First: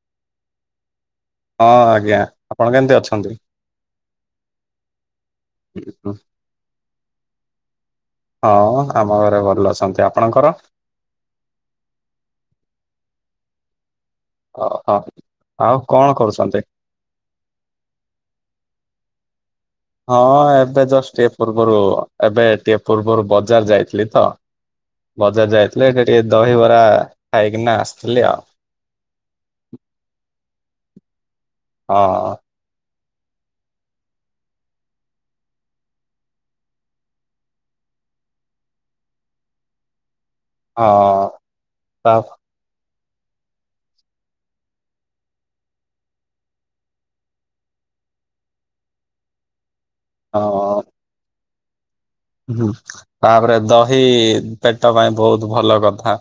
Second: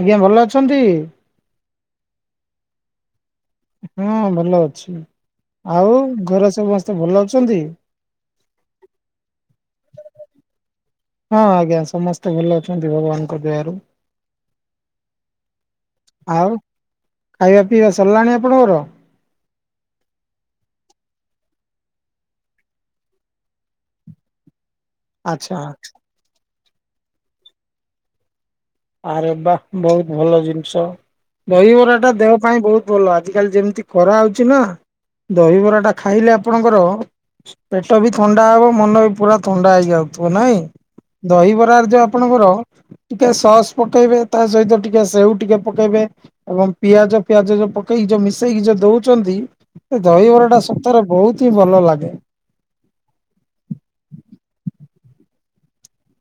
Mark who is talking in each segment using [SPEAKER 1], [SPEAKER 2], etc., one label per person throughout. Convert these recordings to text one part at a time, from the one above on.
[SPEAKER 1] ଆଜ୍ଞା ଭଲ ଅଛନ୍ତି?
[SPEAKER 2] ହଁ ଆଜ୍ଞା। ଆପଣ କେମତି ଅଛନ୍ତି?
[SPEAKER 1] ହଁ ଭଲ ଅଛି। ଆଉ ଘରେ ସମସ୍ତେ ଭଲ ଅଛନ୍ତି?
[SPEAKER 2] ହଁ ଆମ ଘରେ ଭଲ ଅଛନ୍ତି। ଆପଣଙ୍କର?
[SPEAKER 1] ହଁ ଆଜ୍ଞା ସମସ୍ତେ ଭଲ ଅଛନ୍ତି ଭଗବାନଙ୍କ ଦୟାରୁ।
[SPEAKER 2] ଓହ ଆଉ କଣ
[SPEAKER 1] ଆଉ
[SPEAKER 2] କରୁଛନ୍ତି?
[SPEAKER 1] ଖାଇବା ପିଇବା ସରିଲାଣି ଆପଣଙ୍କର?
[SPEAKER 2] ହଁ ଏବେ ଜଷ୍ଟ ଟିକେ ପୂର୍ବରୁ ଏବେ ଟିକେ ପୂର୍ବରୁ ବଜାର ଯାଇଥିଲି ତ। ବଜାର
[SPEAKER 1] ଆଚ୍ଛା
[SPEAKER 2] ଯାଇଥିଲେ ସେଠି ଟିକେ ଦହିବରା ଖାଇକିନା ଆସିଥିଲି ଆଉ।
[SPEAKER 1] ଆରେ ବାଃ ବହୁତ ଭଲ ଜିନିଷ। ଦହିବରାଟା ଦେହ
[SPEAKER 2] ହଁ।
[SPEAKER 1] ପାଇଁ ବହୁତ ଭଲ ଆଜିକାଲି ଯେମିତି ଖରାହେଉଛି ନା, ଦହିବରାଟା ଖାଇଲେ ଆପଣଙ୍କର ପେଟ ବି ଥଣ୍ଡା ହବ, ମନ ବି ପୁରା ଥଣ୍ଡା ହେଇଯାଉଥିବ ନାଇଁ।
[SPEAKER 2] ହଁ
[SPEAKER 1] ଦହିବରାର ଯୋଉ
[SPEAKER 2] ତା
[SPEAKER 1] ଆପଣଙ୍କର ଟିକେ ସସ୍ ପକେଇବେ ତା ସହିତ ଟିକେ ସେଉ ଟିକେ ପକେଇବେ ଏବଂ ପିଆଜ ପିଆଜ ଯୋଉ ପକେଇକି ଯୋଉ ମିଶେଇକି ଯୋଉ ଦୋଉଛନ୍ତି ସେ
[SPEAKER 2] ହଁ
[SPEAKER 1] ଦହିବରାଟା ସତରେ ବହୁତ ହିଁ ଭଲ ଲାଗେ।
[SPEAKER 2] ହୁଁ ତାପରେ ଦହି ପେଟ ପାଇଁ ବହୁତ ଭଲ କଥା।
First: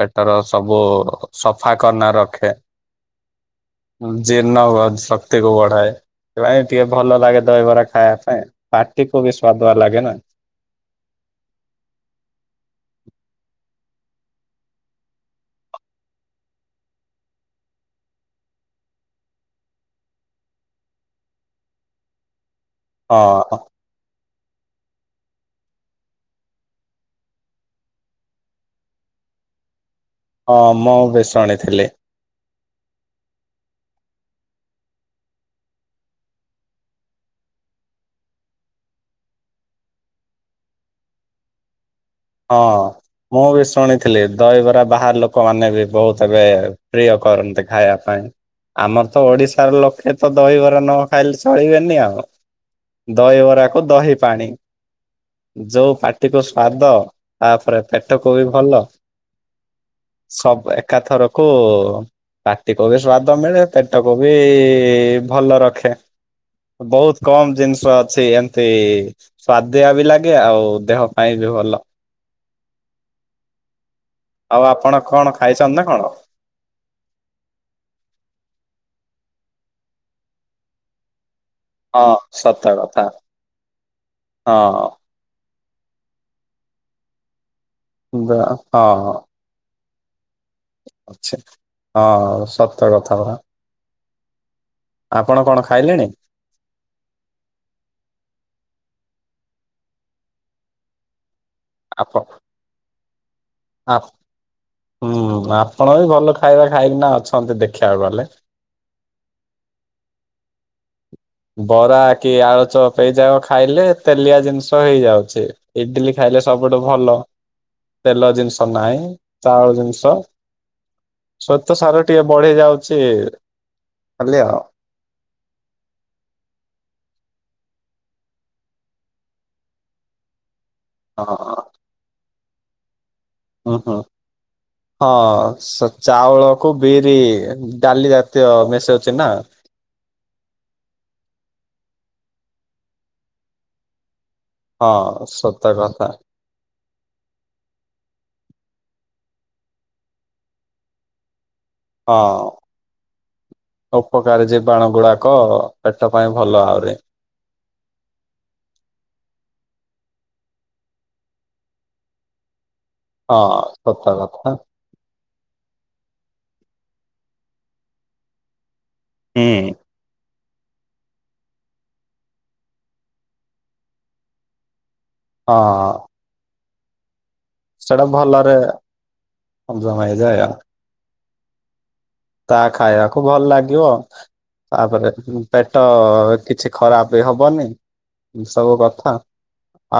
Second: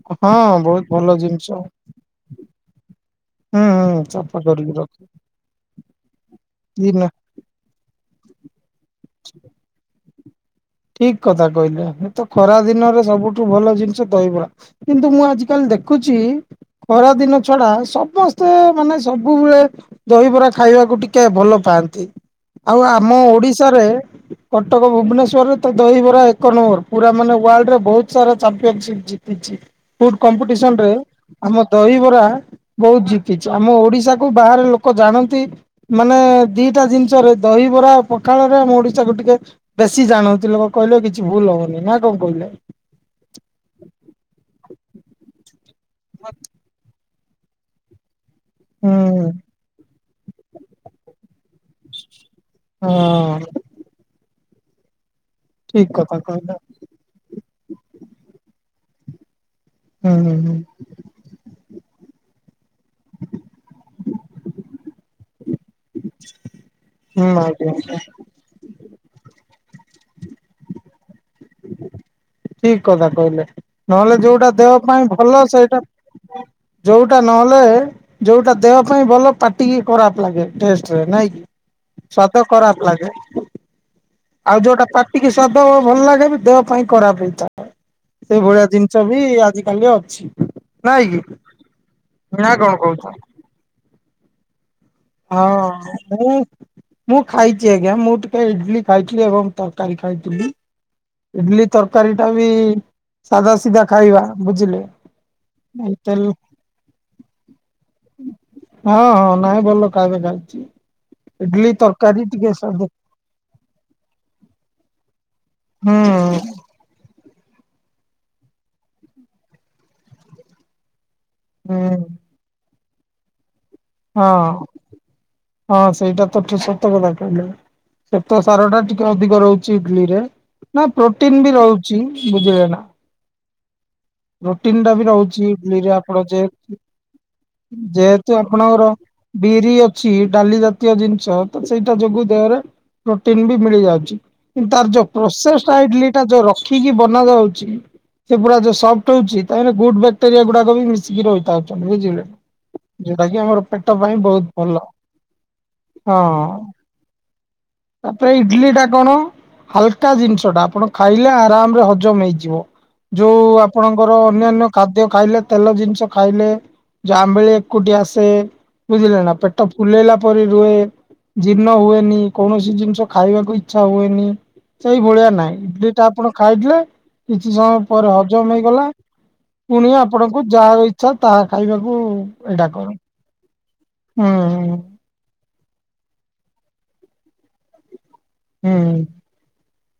[SPEAKER 2] ପେଟର
[SPEAKER 1] ହଁ
[SPEAKER 2] ସବୁ
[SPEAKER 1] ବହୁତ ଭଲ ଜିନିଷ
[SPEAKER 2] ସଫା କରନା ରଖେ।
[SPEAKER 1] ହୁଁ ହୁଁ ସଫା
[SPEAKER 2] ଜୀର୍ଣ୍ଣ
[SPEAKER 1] କରିକି
[SPEAKER 2] ହୁଏ
[SPEAKER 1] ରଖ
[SPEAKER 2] ଶକ୍ତି କୁ ବଢାଏ। ସେ ପାଇଁ ଟିକେ
[SPEAKER 1] ଦିନ
[SPEAKER 2] ଭଲ ଲାଗେ ଦହିବରା ଖାଇବା ପାଇଁ। ପାଟିକୁ ବି ସ୍ୱାଦୁଆ ଲାଗେନା।
[SPEAKER 1] ଠିକ କଥା କହିଲେ, ମୁ ତ ଖରା ଦିନରେ ସବୁଠୁ ଭଲ ଜିନିଷ ଦହିବରା। କିନ୍ତୁ ମୁଁ ଆଜି କାଲି ଦେଖୁଛି। ଖରାଦିନ ଛଡା ସମସ୍ତେ ମାନେ ସବୁବେଳେ ଦହିବରା ଖାଇବାକୁ ଟିକେ ଭଲ ପାଆନ୍ତି। ଆଉ ଆମ
[SPEAKER 2] ହଁ
[SPEAKER 1] ଓଡିଶାରେ କଟକ ଭୁବନେଶ୍ୱର ରେ ତ ଦହିବରା ଏକ ନମ୍ବର ପୁରା ମାନେ ୱାଲ୍ଡ ରେ ବହୁତ ସାରା ଚାମ୍ପିଅନ ସିପ ଜିତିଛି। ଫୁଡ
[SPEAKER 2] ହଁ
[SPEAKER 1] କମ୍ପିଟିସନ ରେ
[SPEAKER 2] ମୁଁ ବି
[SPEAKER 1] ଆମ
[SPEAKER 2] ଶୁଣିଥିଲି
[SPEAKER 1] ଦହିବରା ବହୁତ ଜିତିଛି ଆମ ଓଡିଶା କୁ ବାହାରେ ଲୋକ ଜାଣନ୍ତି। ମାନେ ଦିଟା ଜିନିଷରେ ଦହିବରା ଆଉ ପଖାଳରେ ଆମ ଓଡିଶାକୁ ଟିକେ ବେଶୀ ଜାଣନ୍ତି। ଏତେ ଲୋକ କହିଲେ କିଛି ଭୁଲ ହବନି ନା କଣ କହିବେ?
[SPEAKER 2] ହଁ ମୁଁ ବି ଶୁଣିଥିଲି ଦହିବରା ବାହାର ଲୋକମାନେ ବି ବହୁତ ଏବେ ପ୍ରିୟ କରନ୍ତି ଖାଇବା ପାଇଁ ଆମର ତ
[SPEAKER 1] ହୁଁ
[SPEAKER 2] ଓଡ଼ିଶାର ଲୋକେ ତ ଦହିବରା ନ ଖାଇଲେ ଚଳିବେନି ଆଉ
[SPEAKER 1] ହଁ
[SPEAKER 2] ଦହିବରାକୁ ଦହି ପାଣି।
[SPEAKER 1] ଠିକ
[SPEAKER 2] ଯୋଉ
[SPEAKER 1] କଥା
[SPEAKER 2] ପାଟିକୁ
[SPEAKER 1] କହିଲେ
[SPEAKER 2] ସ୍ଵାଦ ତାପରେ ପେଟକୁ ବି ଭଲ।
[SPEAKER 1] ହୁଁ ହୁଁ ହୁଁ।
[SPEAKER 2] ସବୁ ଏକାଥରକୁ ପାଟିକୁ ବି ସ୍ଵାଦ ମିଳେ ପେଟକୁ ବି ଭଲ ରଖେ। ବହୁତ
[SPEAKER 1] ହୁଁ
[SPEAKER 2] କମ
[SPEAKER 1] ଆଜ୍ଞା
[SPEAKER 2] ଜିନିଷ ଅଛି ଏମି ଏତେ ସ୍ୱାଦିଆ ବି ଲାଗେ ଆଉ ଦେହ ପାଇଁ ବି ଭଲ।
[SPEAKER 1] ଠିକ କଥା କହିଲେ ନହେଲେ ଯୋଉଟା
[SPEAKER 2] ଆଉ
[SPEAKER 1] ଦେହ
[SPEAKER 2] ଆପଣ
[SPEAKER 1] ପାଇଁ
[SPEAKER 2] କଣ
[SPEAKER 1] ଭଲ
[SPEAKER 2] ଖାଇଛନ୍ତି
[SPEAKER 1] ସେଇଟା
[SPEAKER 2] ନା କଣ?
[SPEAKER 1] ଯେଉଟା ନହେଲେ ଯୋଉଟା ଦେହ ପାଇଁ ଭଲ ପାଟିକି ଖରାପ ଲାଗେ ଟେଷ୍ଟରେ ନାଇଁ କି?
[SPEAKER 2] ହଁ
[SPEAKER 1] ସ୍ଵାଦ
[SPEAKER 2] ସତ
[SPEAKER 1] ଖରାପ
[SPEAKER 2] କଥା
[SPEAKER 1] ଲାଗେ। ଆଉ ଯଉଟା
[SPEAKER 2] ହଁ
[SPEAKER 1] ପାଟିକି ସ୍ଵାଦ ଭଲ ଲାଗେ ବି ଦେହ ପାଇଁ ଖରାପ ହେଇଥାଏ।
[SPEAKER 2] ବା
[SPEAKER 1] ସେଇ ଭଳିଆ ଜିନିଷ ବି ଆଜିିକାଲି ଅଛି। ନାଇଁ କି
[SPEAKER 2] ଆଛା ହଁ
[SPEAKER 1] ନା କଣ
[SPEAKER 2] ସତ ତ
[SPEAKER 1] କହୁଛ?
[SPEAKER 2] କଥା ହେଲା।
[SPEAKER 1] ହଁ
[SPEAKER 2] ଖାଇଲେଣି?
[SPEAKER 1] ମୁଁ ମୁଁ ଖାଇଛି ଆଜ୍ଞା ମୁଁ ଟିକେ ଇଡଲି ଖାଇଥିଲି ଏବଂ ତରକାରୀ ଖାଇଥିଲି। ଇଡଲି
[SPEAKER 2] ଆପ
[SPEAKER 1] ତରକାରୀ ଟା ବି ସାଧା ସିଧା
[SPEAKER 2] ଆ
[SPEAKER 1] ଖାଇବା ବୁଝିଲେ।
[SPEAKER 2] ହୁଁ ଆପଣ ବି
[SPEAKER 1] ତେଲ
[SPEAKER 2] ଭଲ ଖାଇବା ଖାଇକିନା ଅଛନ୍ତି ଦେଖିବାକୁ ଗଲେ।
[SPEAKER 1] ହଁ ହଁ ନାଇଁ ଭଲ ଖାଇବା ଖାଇଛି। ଇଡଲି
[SPEAKER 2] ବରା
[SPEAKER 1] ତରକାରୀ
[SPEAKER 2] କି
[SPEAKER 1] ଟିକେ ସାଧା
[SPEAKER 2] ଆଳୁଚପ ଏଇଯା ଖାଇଲେ ତେଲିଆ ଜିନିଷ ହେଇଯାଉଛି
[SPEAKER 1] ହୁଁ
[SPEAKER 2] ଇଡଲିି ଖାଇଲେ ସବୁ ଗୋଟେ ଭଲ ତେଲ ଜିନିଷ ନାହିଁ ଚାଉଳ ଜିନିଷ ସ୍ୱେତ ସାର
[SPEAKER 1] ହୁଁ।
[SPEAKER 2] ଟିକେ ବଢି ଯାଉଛି।
[SPEAKER 1] ହଁ
[SPEAKER 2] ଖାଲି ଆଉ।
[SPEAKER 1] ହଁ ସେଇଟା ତଠୁ ସତ କଥା କହିଲ। ସେତ ସାର ଟା ଟିକେ ଅଧିକ ରହୁଛି ଇଡଲି ରେ। ନା ପ୍ରୋଟିନ ବି
[SPEAKER 2] ହଁ
[SPEAKER 1] ରହୁଛି ବୁଝିଲେ ନା।
[SPEAKER 2] ହୁଁ ହୁଁ
[SPEAKER 1] ପ୍ରୋଟିନ ଟା ବି ରହୁଛି ଇଡଲିରେ
[SPEAKER 2] ହଁ
[SPEAKER 1] ଆପଣ ଯେ
[SPEAKER 2] ଚାଉଳକୁ ବିରି ଡାଲି
[SPEAKER 1] ଯେହେତୁ
[SPEAKER 2] ଜାତୀୟ। ତ
[SPEAKER 1] ଆପଣଙ୍କର
[SPEAKER 2] ମେଶ ଅଛି ନା।
[SPEAKER 1] ବିରି ଅଛି ଡାଲି ଜାତୀୟ ଜିନିଷ ତ ସେଇଟା ଯୋଗୁ ଦେହରେ ପ୍ରୋଟିନ ବି ମିଳି ଯାଉଛି। କି
[SPEAKER 2] ହଁ
[SPEAKER 1] ତାର ଯୋଉ
[SPEAKER 2] ସତ କଥା
[SPEAKER 1] ପ୍ରୋସେସଇଡିଲଟା ଯୋଉ ରଖିକି ବନା ଯାଉଛି। ସେ ପୁରା ଯଉ ସଫ୍ଟ ହଉଛି ତା ଗୁଡୁ ବ୍ୟାକ୍ଟେରିଆ ଗୁଡାକ ବି ମିଶିକି ରହିଥାଉଛନ୍ତି ବୁଝିିଲେ।
[SPEAKER 2] ହଁ
[SPEAKER 1] ଜଉଟା କି ଆମର ପେଟ ପାଇଁ
[SPEAKER 2] ଉପକାରୀ
[SPEAKER 1] ବହୁତ ଭଲ
[SPEAKER 2] ଜୀବାଣୁ ଗୁଡାକ ପେଟ
[SPEAKER 1] ହଁ।
[SPEAKER 2] ପାଇଁ ଭଲ ଆହୁରି
[SPEAKER 1] ତାପରେ ଇଡଲି ଟା କଣ? ହାଲକା ଜିନିଷ ଟା ଆପଣ ଖାଇଲେ ଆରାମ ରେ ହଜମ ହେଇଯିବ। ଯଉ
[SPEAKER 2] ହଁ ସତ
[SPEAKER 1] ଆପଣଙ୍କର
[SPEAKER 2] କଥା
[SPEAKER 1] ଅନ୍ୟାନ୍ୟ ଖାଦ୍ୟ ଖାଇଲେ ତେଲ ଜିନିଷ ଖାଇଲେ ଯଉ ଆମ୍ବିଳି ହାକୁଟି ଆସେ ବୁଝିଲେ ନା
[SPEAKER 2] ହୁଁ
[SPEAKER 1] ପେଟ ଫୁଲେଇଲା ପରି ରୁହେ। ଜୀର୍ଣ୍ଣ ହୁଏନି କୌଣସି ଜିନିଷ ଖାଇବାକୁ ଇଚ୍ଛା ହୁଏନି ସେଇ ଭଳିଆ। ନାଇଁ
[SPEAKER 2] ହଁ
[SPEAKER 1] ଇଡଲି ଟା ଆପଣ ଖାଇଥିବେ କିଛି ସମୟ
[SPEAKER 2] ସେଟା
[SPEAKER 1] ପରେ ହଜମ
[SPEAKER 2] ଭଲରେ
[SPEAKER 1] ହେଇଗଲା ପୁଣି
[SPEAKER 2] ହଜମ ହେଇଯାଏ
[SPEAKER 1] ଆପଣଙ୍କୁ ଯାହା ଇ ଛା ତାହା ଖାଇବାକୁ ଏଇଟା
[SPEAKER 2] ତାହା
[SPEAKER 1] କର
[SPEAKER 2] ଖାଇବାକୁ ଭଲ ଲାଗିବ
[SPEAKER 1] ହୁଁ
[SPEAKER 2] ତାପରେ ପେଟ କିଛି ଖରାପ ବି ହବନି ଏ ସବୁ
[SPEAKER 1] ହୁଁ।
[SPEAKER 2] କଥା।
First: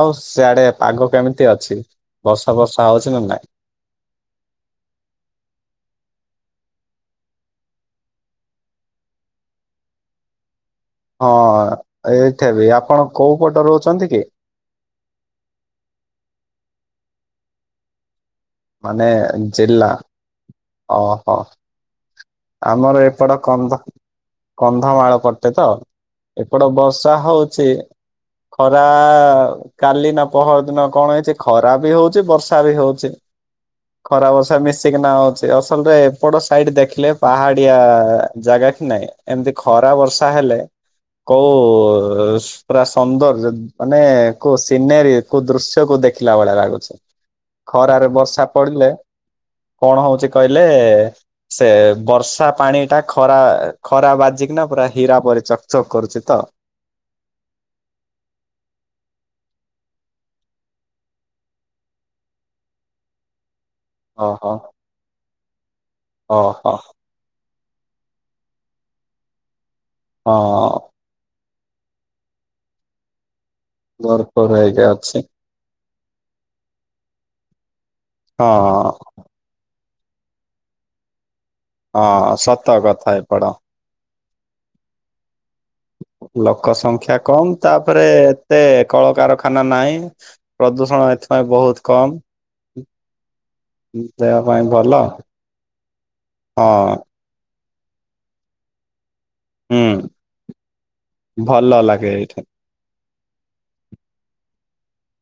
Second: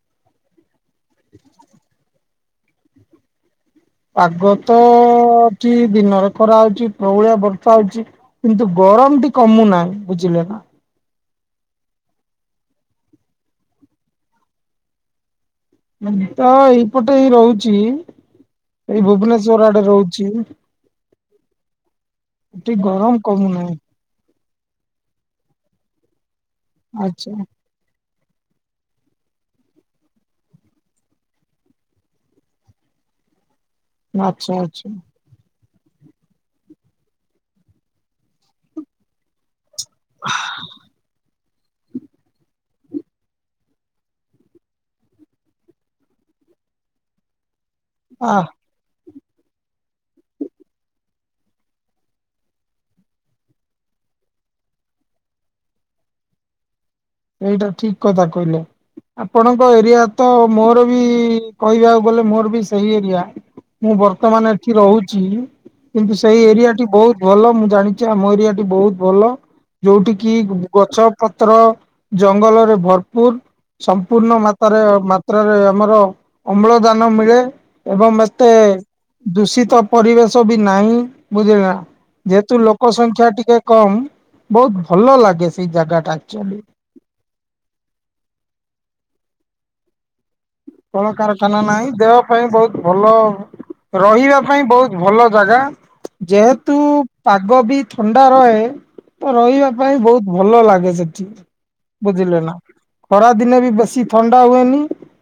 [SPEAKER 2] ଆଉ ସେଆଡେ ପାଗ କେମିତି ଅଛି ବର୍ଷା ବର୍ଷା ହଉଛି ନା ନାଇଁ।
[SPEAKER 1] ପାଗ ଏଠି ଦିନରେ ଖରା ହଉଛି ପ୍ରଭଳିଆ ବର୍ଷା ହଉଛି। କିନ୍ତୁ ଗରମ ଟି କମୁନାହିଁ ବୁଝିଲେ ନା।
[SPEAKER 2] ହଁ ଏଇଠା ବି ଆପଣ କୋଉ ପଟରୁ ଅଛନ୍ତି କି?
[SPEAKER 1] ମୁ ତ ଏଇପଟେ ଏଇ ରହୁଛି। ଏଇ
[SPEAKER 2] ମାନେ
[SPEAKER 1] ଭୁବନେଶ୍ଵର ଆଡେ ରହୁଛି।
[SPEAKER 2] ହଁ
[SPEAKER 1] ଏଠି
[SPEAKER 2] ଆମର
[SPEAKER 1] ଗରମ
[SPEAKER 2] ଏପଟ
[SPEAKER 1] କମୁନାହିଁ
[SPEAKER 2] କମନ୍ତ କନ୍ଧମାଳ ପଟେ ତ ଏପଟେ ବର୍ଷା
[SPEAKER 1] ଆଚ୍ଛା
[SPEAKER 2] ହଉଛି। ଖରା କାଲି ନା ପହର ଦିନ କଣ ହେଇଛି ଖରା ବି ହଉଛି ବର୍ଷା ବି ହଉଛି। ଖରା
[SPEAKER 1] ଆଚ୍ଛା
[SPEAKER 2] ବର୍ଷା
[SPEAKER 1] ଆଚ୍ଛା
[SPEAKER 2] ମିଶିକି ନା ହଉଛି ଅସଲରେ ଏପଡ ସାଇଡ ଦେଖିଲେ ପାହାଡିଆ ଜାଗା କି ନାଇଁ ଏମିତି ଖରା ବର୍ଷା ହେଲେ କେଉଁ ପୁରା ସୁନ୍ଦର ମାନେ କୋଉ ସିନେରୀ କୋଉ ଦୃଶ୍ୟ କୋଉ ଦେଖିଲା ଭଳିଆ ଲାଗୁଛି। ଖରାରେ
[SPEAKER 1] ଆ
[SPEAKER 2] ବର୍ଷା ପଡ଼ିଲେ କଣ ହଉଛି କହିଲେ ସେ ବର୍ଷା ପାଣି ଟା ଖରା ଖରା ବାଜିକିନା ପୁରା ହୀରା ପରି ଚକଚକ୍ କରୁଛି ତ।
[SPEAKER 1] ଏଇଟା ଠିକ କଥା କହିଲେ। ଆପଣଙ୍କ ଏରିଆ ତ ମୋର ବି କହିବାକୁ ଗଲେ ମୋର ବି ସେଇ ଏରିଆ। ମୁଁ ବର୍ତ୍ତମାନ
[SPEAKER 2] ଓହୋ
[SPEAKER 1] ଏଠି ରହୁଛି କିନ୍ତୁ ସେଇ
[SPEAKER 2] ଓହୋ
[SPEAKER 1] ଏରିଆଟି ବହୁତ୍ ଭଲ ମୁଁ ଜାଣିଛି ଆମ ଏରିଆଟି ବହୁତ ଭଲ ଯୋଉଠି କିି
[SPEAKER 2] ହଁ
[SPEAKER 1] ଗଛ ପତ୍ର ଜଙ୍ଗଲରେ ଭରପୁର ସମ୍ପୂର୍ଣ୍ଣ
[SPEAKER 2] ଭରପୁର
[SPEAKER 1] ମାତାରେ
[SPEAKER 2] ହେଇକି ଅଛି
[SPEAKER 1] ମାତ୍ରାରେ ଆମର ଅମ୍ଳଜାନ ମିଳେ ଏବଂ ମତେ
[SPEAKER 2] ହଁ
[SPEAKER 1] ଦୂଷିତ ପରିବେଶ ବି ନାହିଁ ବୁଝିଲ ନା
[SPEAKER 2] ହଁ
[SPEAKER 1] ଯେହେତୁ
[SPEAKER 2] ସତ
[SPEAKER 1] ଲୋକ
[SPEAKER 2] କଥା
[SPEAKER 1] ସଂଖ୍ୟା
[SPEAKER 2] ଏପଟ
[SPEAKER 1] ଟିକେ କମ୍ ବହୁତ ଭଲ ଲାଗେ। ସେଇ ଜାଗାଟା ଆକ୍ଚୁଆଲି।
[SPEAKER 2] ଲୋକ ସଂଖ୍ୟା କମ୍ ତାପରେ ଏତେ କଳକାରଖାନା ନାହିଁ। ପ୍ରଦୂଷଣ ଏଥିପାଇଁ
[SPEAKER 1] କଳକାରଖାନା
[SPEAKER 2] ବହୁତ
[SPEAKER 1] ନାହିଁ
[SPEAKER 2] କମ୍
[SPEAKER 1] ଦେହ ପାଇଁ ବହୁତ ଭଲ। ରହିବା ପାଇଁ ବହୁତ ଭଲ ଜାଗା।
[SPEAKER 2] ହଁ
[SPEAKER 1] ଯେହେତୁ ପାଗ ବି ଥଣ୍ଡା ରହେ ତ ରହିବା
[SPEAKER 2] ହୁଁ
[SPEAKER 1] ପାଇଁ ବହୁତ ଭଲ ଲାଗେ ସେଠି
[SPEAKER 2] ଭଲ ଲାଗେ
[SPEAKER 1] ବୁଝିଲେ
[SPEAKER 2] ଏଇଠି
[SPEAKER 1] ନା। ଖରା ଦିନେ ବି ବେଶୀ ଥଣ୍ଡା ହୁଏନି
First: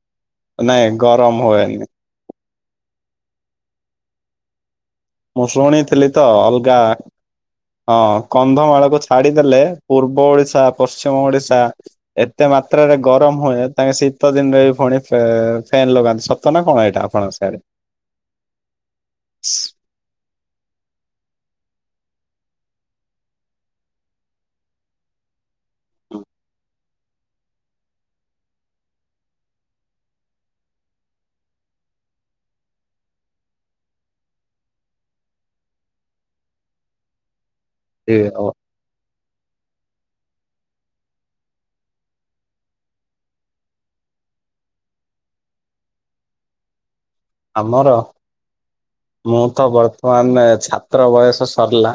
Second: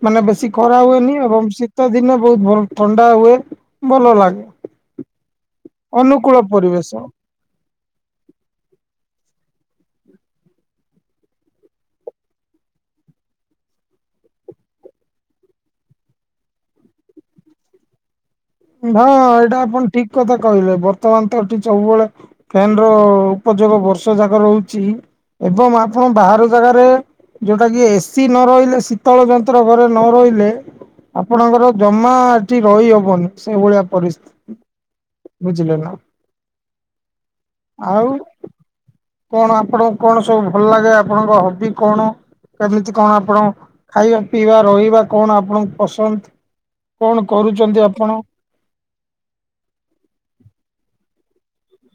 [SPEAKER 1] ମାନେ ବେଶୀ ଖରା
[SPEAKER 2] ନାଇଁ
[SPEAKER 1] ହୁଏନି
[SPEAKER 2] ଗରମ
[SPEAKER 1] ଏବଂ
[SPEAKER 2] ହୁଏନି
[SPEAKER 1] ଶୀତ ଦିନେ ବହୁତ ଭଲ। ଥଣ୍ଡା ହୁଏ ଭଲ ଲାଗେ।
[SPEAKER 2] ମୁଁ ଶୁଣିଥିଲି ତ
[SPEAKER 1] ଅନୁକୂଳ
[SPEAKER 2] ଅଲଗା
[SPEAKER 1] ପରିବେଶ।
[SPEAKER 2] ହଁ କନ୍ଧମାଳକୁ ଛାଡିଦେଲେ ପୂର୍ବ ଓଡିଶା ପଶ୍ଚିମ ଓଡିଶା। ଏତେ ମାତ୍ରାରେ ଗରମ ହୁଏ ତାଙ୍କେ ଶୀତ ଦିନରେ ବି ଫୁଣି ଫ୍ୟାନ ଫ୍ୟାନ୍ ଲଗାନ୍ତି ସତ୍ ଶିତ ନା କଣ ଏଇଟା ଆପଣଙ୍କ ସିଆଡେ।
[SPEAKER 1] ହଁ ଏଇଟା ଆପଣ ଠିକ କଥା କହିଲେ ବର୍ତ୍ତମାନ ତ ଏଠି ସବୁବେଳେ ଫ୍ୟାନ ର ଉପଯୋଗ ବର୍ଷ ଜାକ ରହୁଛି ଏବଂ ଆପଣ ବାହାର ଜାଗାରେ ଯୋଉଟା କି ଏସିି ନ ରହିଲେ ଶୀତଳ ଯନ୍ତ୍ର ଘରେ ନ ରହିଲେ ଆପଣଙ୍କର ଜମା ଏଠି ରହିହବନି। ସେଇଭଳିଆ ପରିସ୍ଥିତି ବୁଝିଲେ ନା। ଆଉ
[SPEAKER 2] ଏ
[SPEAKER 1] କଣ ଆପଣଙ୍କୁ କଣ ସବୁ ଭଲ ଲାଗେ ଆପଣଙ୍କ ହବି କଣ। କେମିତି କଣ ଆପଣ ଖାଇବା ପିଇବା ରହିବା କଣ ଆପଣଙ୍କୁ ପସନ୍ଦ କଣ। କରୁଛନ୍ତି
[SPEAKER 2] ଆମର
[SPEAKER 1] ଆପଣ।
[SPEAKER 2] ମୁଁ ତ ବର୍ତ୍ତମାନ ଛାତ୍ର ବୟସ ସରିଲା।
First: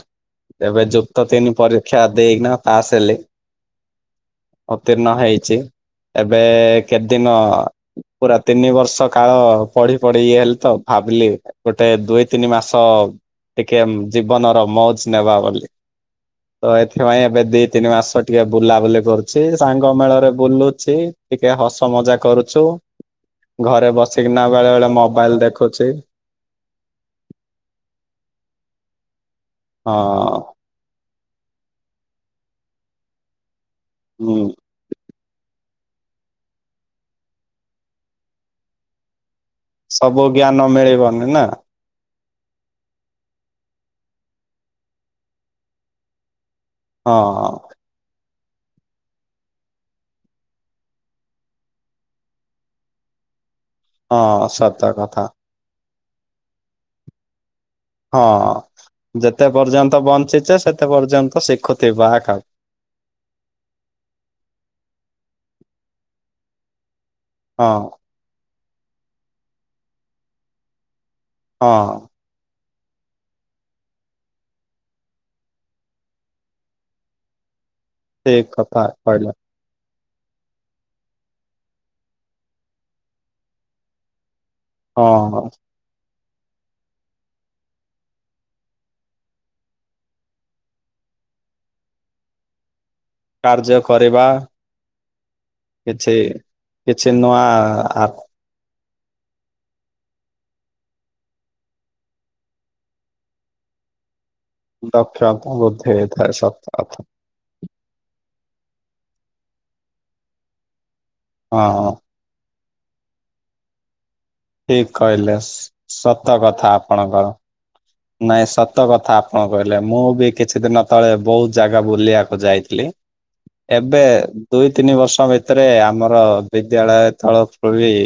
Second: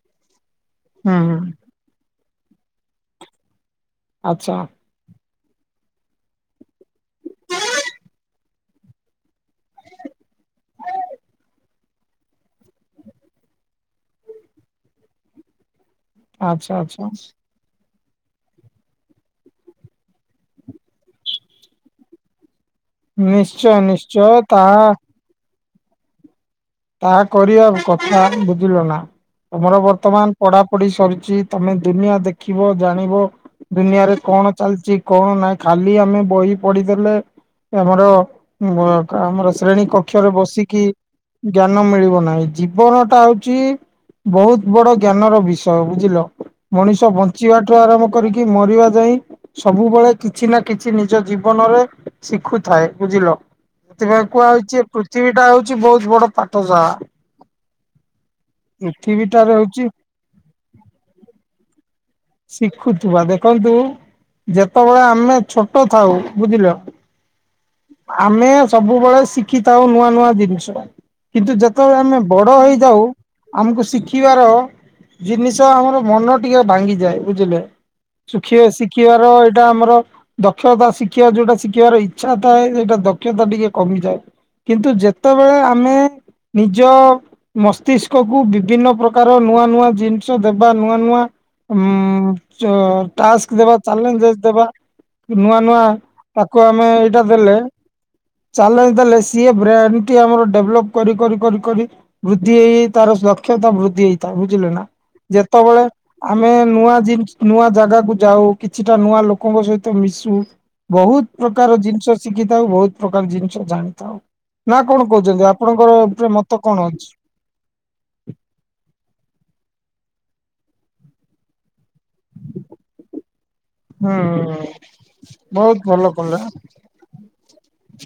[SPEAKER 2] ଏବେ
[SPEAKER 1] ହୁଁ
[SPEAKER 2] ଯୁକ୍ତ
[SPEAKER 1] ହୁଁ
[SPEAKER 2] ତିନି ପରୀକ୍ଷା ଦେଇକିନା ପାସ ହେଲି।
[SPEAKER 1] ଆଚ୍ଛା।
[SPEAKER 2] ଉତୀର୍ଣ ହେଇଛି ଏବେ କେତେ ଦିନ ପୁରା ତିନି ବର୍ଷ କାଳ ପଢି ପଢି ଇଏ ହେଲି ତ ଭାବିଲି ଗୋଟେ ଦୁଇ ତିନି ମାସ ଟିକେ ଜୀବନର ମୌଜ ନେବା ବୋଲି
[SPEAKER 1] ଆଚ୍ଛା
[SPEAKER 2] ତ
[SPEAKER 1] ଆଚ୍ଛା।
[SPEAKER 2] ଏଥିରପାଇଁ ଏବେ ଦି ତିନି ମାସ ଟିକେ ବୁଲାବୁଲି କରୁଛି ସାଙ୍ଗ ମେଳରେ ବୁଲୁଛି ଟିକେ ହସ ମଜା କରୁଛୁ।
[SPEAKER 1] ନିଶ୍ଚୟ
[SPEAKER 2] ଘରେ
[SPEAKER 1] ନିଶ୍ଚୟ
[SPEAKER 2] ବସିକିନା ବେଳେ
[SPEAKER 1] ତାହା
[SPEAKER 2] ବେଳେ ମୋବାଇଲ ଦେଖୁଛି।
[SPEAKER 1] ତାହା କରିବା କଥା ବୁଝିଲ ନା ତମର ବର୍ତ୍ତମାନ
[SPEAKER 2] ହଁ
[SPEAKER 1] ପଢାପଢି ସରିଛି ତମେ ଦୁନିଆ ଦେଖିବ ଜାଣିବ ଦୁନିଆରେ
[SPEAKER 2] ହୁଁ
[SPEAKER 1] କଣ ଚାଲିଚି କଣ ନାହିଁ ଖାଲି ଆମେ ବହି ପଢିଦଲେ ଆମର ଆମର ଶ୍ରେଣୀ
[SPEAKER 2] ସବୁ
[SPEAKER 1] କକ୍ଷରେ
[SPEAKER 2] ଜ୍ଞାନ
[SPEAKER 1] ବସିକି
[SPEAKER 2] [inaudible]
[SPEAKER 1] ଜ୍ଞାନ ମିଳିବ ନାହିଁ ଜୀବନ ଟା ହଉଛି ବହୁତ ବଡ ଜ୍ଞାନ ର ବିଷୟ ବୁଝିଲ। ମଣିଷ
[SPEAKER 2] ହଁ।
[SPEAKER 1] ବଞ୍ଚିବା ଠୁ ଆରମ୍ଭ କରିକି ମରିବା ଯାଇ ସବୁବେଳେ କିଛି ନା କିଛି ନିଜ ଜୀବନରେ ଶିଖୁଥାଏ ବୁଝିଲ। ସେଥିପାଇଁ କୁହା
[SPEAKER 2] ହଁ
[SPEAKER 1] ହେଇଛି
[SPEAKER 2] ସତ କଥା
[SPEAKER 1] ପୃଥିବୀ ଟା ହଉଛି ବହୁତ ବଡ ପାଠ ସାଳା।
[SPEAKER 2] ହଁ ଯେତେ ପର୍ଯ୍ୟନ୍ତ ବଞ୍ଚିଚେ ସେତେ ପର୍ଯ୍ୟନ୍ତ ଶିଖୁଥିବା ଏକା।
[SPEAKER 1] ଶିଖୁଥିବା ଦେଖନ୍ତୁ ଯେତେବେଳେ ଆମେ ଛୋଟ ଥାଉ ବୁଝିଲ।
[SPEAKER 2] ହଁ।
[SPEAKER 1] ଆମେ ସବୁବେଳେ ଶିଖିଥାଉ ନୂଆ ନୂଆ ଜିନିଷ କିନ୍ତୁ ଯେତେବେଳେ
[SPEAKER 2] ହଁ
[SPEAKER 1] ଆମେ ବଡ଼ ହେଇଯାଉ ଆମକୁ ଶିଖିବାର ଜିନିଷ ଆମର ମନ ଟିକେ ଭାଙ୍ଗିଯାଏ। ବୁଝିଲେ
[SPEAKER 2] ଠିକ
[SPEAKER 1] ଶୁଖିବା
[SPEAKER 2] କଥା କହିଲ
[SPEAKER 1] ଶିଖିବାର ଏଇଟା ଆମର ଦକ୍ଷତା ଶିଖିବା ଯୋଉଟା ଶିଖିବାର ଇଚ୍ଛା ଥାଏ ସେଇଟା ଦକ୍ଷତା ଟିକେ କମିଯାଏ। କିନ୍ତୁ
[SPEAKER 2] ହଁ
[SPEAKER 1] ଯେତେବେଳେ ଆମେ ନିଜ ମସ୍ତିଷ୍କକୁୁ ବିଭିନ୍ନ ପ୍ରକାର ନୂଆ ନୂଆ ଜିନିଷ ଦବା ନୂଆ ନୂଆ ଉ ଉଁ ଚ ଟାସ୍କ ଦବା
[SPEAKER 2] କାର୍ଯ୍ୟ କରିବା
[SPEAKER 1] ଚାଲେଞ୍ଜସ୍ ଦବା ନୂଆ ନୂଆ
[SPEAKER 2] କିଛି
[SPEAKER 1] ତାକୁ ଆମେ
[SPEAKER 2] କିଛି
[SPEAKER 1] ଏଇଟା
[SPEAKER 2] ନୂଆ
[SPEAKER 1] ଦେଲେ ଚେଲେଞ୍ଜ ଦେଲେ ସିଏ ବ୍ରେନ୍ ଟି ଆମର ଡେଭଲପ୍ କରି କରି କରି କରି ବୃଦ୍ଧି ହେଇ ହେଇ ତାର ସୋକ୍ଷତା ବୃଦ୍ଧି ହେଇଥାଏ ବୁଝିଲେ ନା
[SPEAKER 2] ଦକ୍ଷତା
[SPEAKER 1] ଯେତେବେଳେ
[SPEAKER 2] ବୃଦ୍ଧି ହେଇଥାଏ
[SPEAKER 1] ଆମେ
[SPEAKER 2] ସତ
[SPEAKER 1] ନୂଆ
[SPEAKER 2] କଥା
[SPEAKER 1] ନୂଆ ଜାଗାକୁ ଯାଉ କିଛିଟା ନୂଆ ଲୋକଙ୍କ ସହିତ ମିଶୁ ବହୁତ ପ୍ରକାର
[SPEAKER 2] ହଁ।
[SPEAKER 1] ଜିନିଷ ଶିଖିଥାଉ ବହୁତ ପ୍ରକାର ଜିନିଷ ଜାଣିଥାଉ। ନା
[SPEAKER 2] ଠିକ
[SPEAKER 1] କଣ
[SPEAKER 2] କହିଲେ
[SPEAKER 1] କହୁଛନ୍ତି ଆପଣଙ୍କ
[SPEAKER 2] ସତ
[SPEAKER 1] ଉପେ ମତ
[SPEAKER 2] କଥା
[SPEAKER 1] କଣ ଅଛି?
[SPEAKER 2] ଆପଣଙ୍କର। ନାଇଁ ସତ କଥା ଆପଣ କହିଲେ ମୁଁ ବି କିଛି ଦିନ ତଳେ ବହୁତ ଜାଗା ବୁଲିଆ ଖୁଁ ଯାଇଥିଲି ଏବେ
[SPEAKER 1] ହୁଁ
[SPEAKER 2] ଦୁଇ ତିନି ବର୍ଷ ଭିତରେ
[SPEAKER 1] ବହୁତ ଭଲ
[SPEAKER 2] ଆମର
[SPEAKER 1] କଲେ
[SPEAKER 2] ବିଦ୍ୟାଳୟ ତଳ [unintelligible]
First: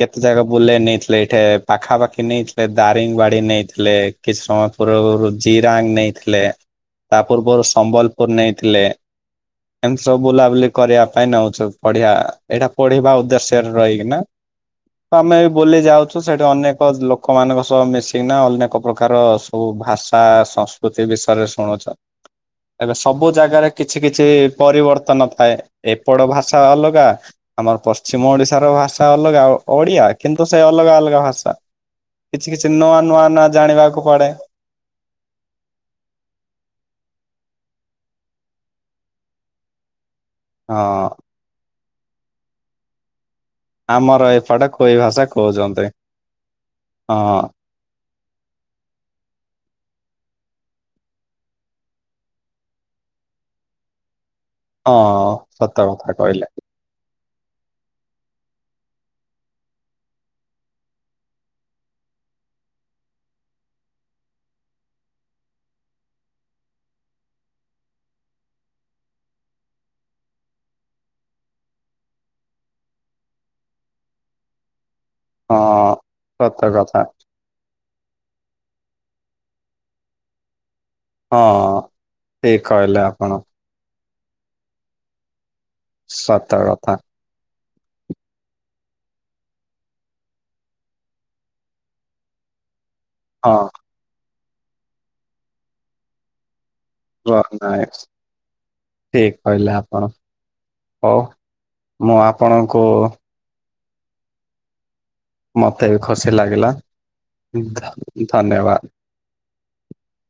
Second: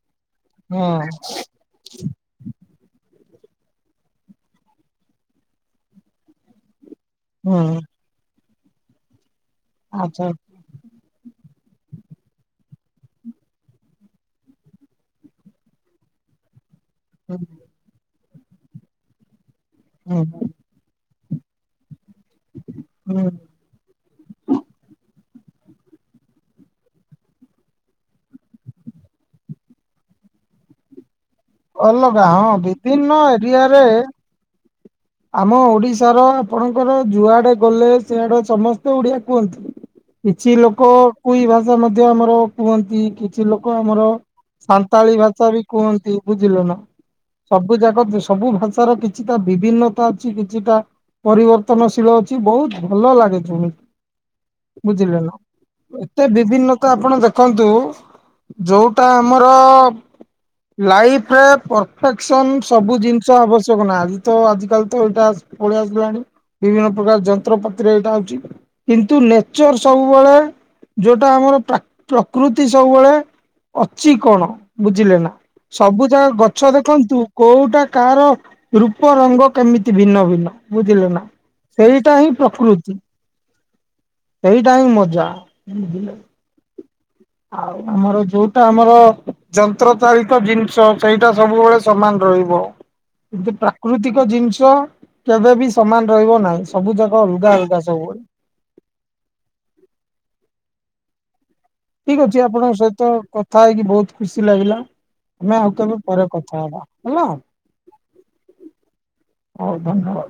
[SPEAKER 2] କେତେ ଜାଗା ବୁଲେଇ
[SPEAKER 1] ହୁଁ
[SPEAKER 2] ନେଇଥିଲେ ଏଇଠା ପାଖାପାଖି ନେଇଥିଲେ ଦାରିଙ୍ଗ ବାଡ଼ି ନେଇଥିଲେ କିଛି ସମୟ ପୂର୍ବରୁ ଜିରାଙ୍ଗ ନେଇଥିଲେ ତା ପୂର୍ବରୁ
[SPEAKER 1] ହୁଁ
[SPEAKER 2] ସମ୍ବଲ କୁ ନେଇଥିଲେ ଏମ ସବୁ
[SPEAKER 1] ଆଚ୍ଛା।
[SPEAKER 2] ବୁଲାବୁଲି କରିବା ପାଇଁ ନଉଛୁ ପଢଆ ଏଇଟା ପଢିବା ଉଦ୍ଦେଶ୍ୟରେ ରହିକି ନା ତମେ ଏଇ ବୁଲି ଯାଉଛୁ ସେଠି ଅନେକ
[SPEAKER 1] ହୁଁ
[SPEAKER 2] ଲୋକମାନଙ୍କ ସହ ମିଶିକିନା ଅନେକ ପ୍ରକାର ସବୁ ଭାଷା
[SPEAKER 1] ହୁଁ
[SPEAKER 2] ସଂସ୍ କୁତି ବିଷୟରେ ଶୁଣୁଚ ଏବେ
[SPEAKER 1] ହୁଁ
[SPEAKER 2] ସବୁ ଜାଗାରେ କିଛି କିଛି ପରିବର୍ତ୍ତନ ଥାଏ ଏପଟ ଭାଷା ଅଲଗା ଆମର ପଶ୍ଚିମ ଓଡ଼ିଶାର ଭାଷା ଅଲଗା ଓଡ଼ିଆ କିନ୍ତୁ ସେ ଅଲଗା ଅଲଗା ଭାଷା।
[SPEAKER 1] ଅଲଗା ହଁ ବିଭିନ୍ନ ଓରିଆ
[SPEAKER 2] ହେଁବାକୁ ପଡେ।
[SPEAKER 1] ଆମ ଓଡିଶାର ଆପଣଙ୍କର ଯୁଆଡେ ଗଲେ ସେଆଡେ ସମସ୍ତେ ଓଡିଆ କୁହନ୍ତି କିଛି ଲୋକ
[SPEAKER 2] ହଁ
[SPEAKER 1] କୁଇ ଭାଷା ମଧ୍ୟ ଆମର କୁହନ୍ତି କିଛି ଲୋ କୋ ଆମର
[SPEAKER 2] ଏପଟେ କୋଇ
[SPEAKER 1] ସାନ୍ତାଳୀ ଭାଷା ବି
[SPEAKER 2] କହୁଛନ୍ତି
[SPEAKER 1] କୁହନ୍ତି ବୁଝିଲ ନା
[SPEAKER 2] ହଁ
[SPEAKER 1] ସବ ବୁ ଜାଗତୁ ସବୁ ଭାଷାର କିଛି ତା ବିଭିନ୍ନ ଟ ଅଛି କିଛିଟା ପରିବର୍ତ୍ତନଶୀଳ ଅଛି ବହୁତ ଭଲ ଲାଗେ ଜୁଣିି।
[SPEAKER 2] ହଁ
[SPEAKER 1] ବୁଝିଲେ ନା?
[SPEAKER 2] ସତ କଥା
[SPEAKER 1] ଏତେ
[SPEAKER 2] କହିଲେ
[SPEAKER 1] ବିଭିନ୍ନ ତ ଆପଣ ଦେଖନ୍ତୁ ଯୋଉଟା ଆମର ଲାଇଫରେ ପରଫେକ୍ସନ ସବୁ ଜିନିଷ ଆବଶ୍ୟକ ନା ଆଜି ତ ଆଜିିକାଲ ଟୋଲ୍ ଟାସ୍କ ପଳେଇ ଆସିଲାଣି ବିଭିନ୍ନ ପ୍ରକାର ଯନ୍ତ୍ରପାତିରେ ଏଇଟା ହଉଚି କିନ୍ତୁ ନେଚର ସବୁବେଳେ ଯଉଟା ଆମର ପ୍ରକ ପ୍ରକୃତି ସବୁବେଳେ ଅଛି କଣ ବୁଝିଲେ ନା?
[SPEAKER 2] ହଁ
[SPEAKER 1] ସବୁ ଯାଗା
[SPEAKER 2] ସତ
[SPEAKER 1] ଗଛ
[SPEAKER 2] କଥା
[SPEAKER 1] ଦେଖନ୍ତୁ କୋଉଟା କାର ରୂପ ରଙ୍ଗ କେମିତି ଭିନ୍ନ ଭିନ୍ନ ବୁଝିଲେ ନା?
[SPEAKER 2] ହଁ
[SPEAKER 1] ସେଇଟା ହିଁ
[SPEAKER 2] ଠିକ
[SPEAKER 1] ପ୍ରକୃତି
[SPEAKER 2] କହିଲେ ଆପଣ
[SPEAKER 1] ସେଇଟା ହିଁ ମଜା। ବୁଝିଲେ
[SPEAKER 2] ସତ କଥା।
[SPEAKER 1] ଆଉ ଆମର ଯୋଉଟା ଆମର ଯନ୍ତ୍ରଚାଳିତ ଜିନଷ ସେଇଟା ସବୁବେଳେ ସମାନ ରହିବ କିନ୍ତୁ
[SPEAKER 2] ହଁ
[SPEAKER 1] ପ୍ରାକୃତିକ ଜିନିଷ କେବେ ବି ସମାନ ରହିବ ନାହିଁ ସ୍
[SPEAKER 2] [unintelligible] ଠିକ କହିଲେ ଆପଣ ହଉ ମୁଁ ଆପଣଙ୍କୁ
[SPEAKER 1] ଥା ହେଇକି ବହୁତ ଖୁସି ଲାଗିଲା। ମୁଁ ଆଉ
[SPEAKER 2] ମତେ
[SPEAKER 1] ତମେ
[SPEAKER 2] ବି
[SPEAKER 1] ପରେ
[SPEAKER 2] ଖୁସି
[SPEAKER 1] କଥା
[SPEAKER 2] ଲାଗିଲା
[SPEAKER 1] ହେବା ହେଲା।
[SPEAKER 2] ଧ- ଧନ୍ୟବାଦ।
[SPEAKER 1] ହଉ ଧନ୍ୟବାଦ।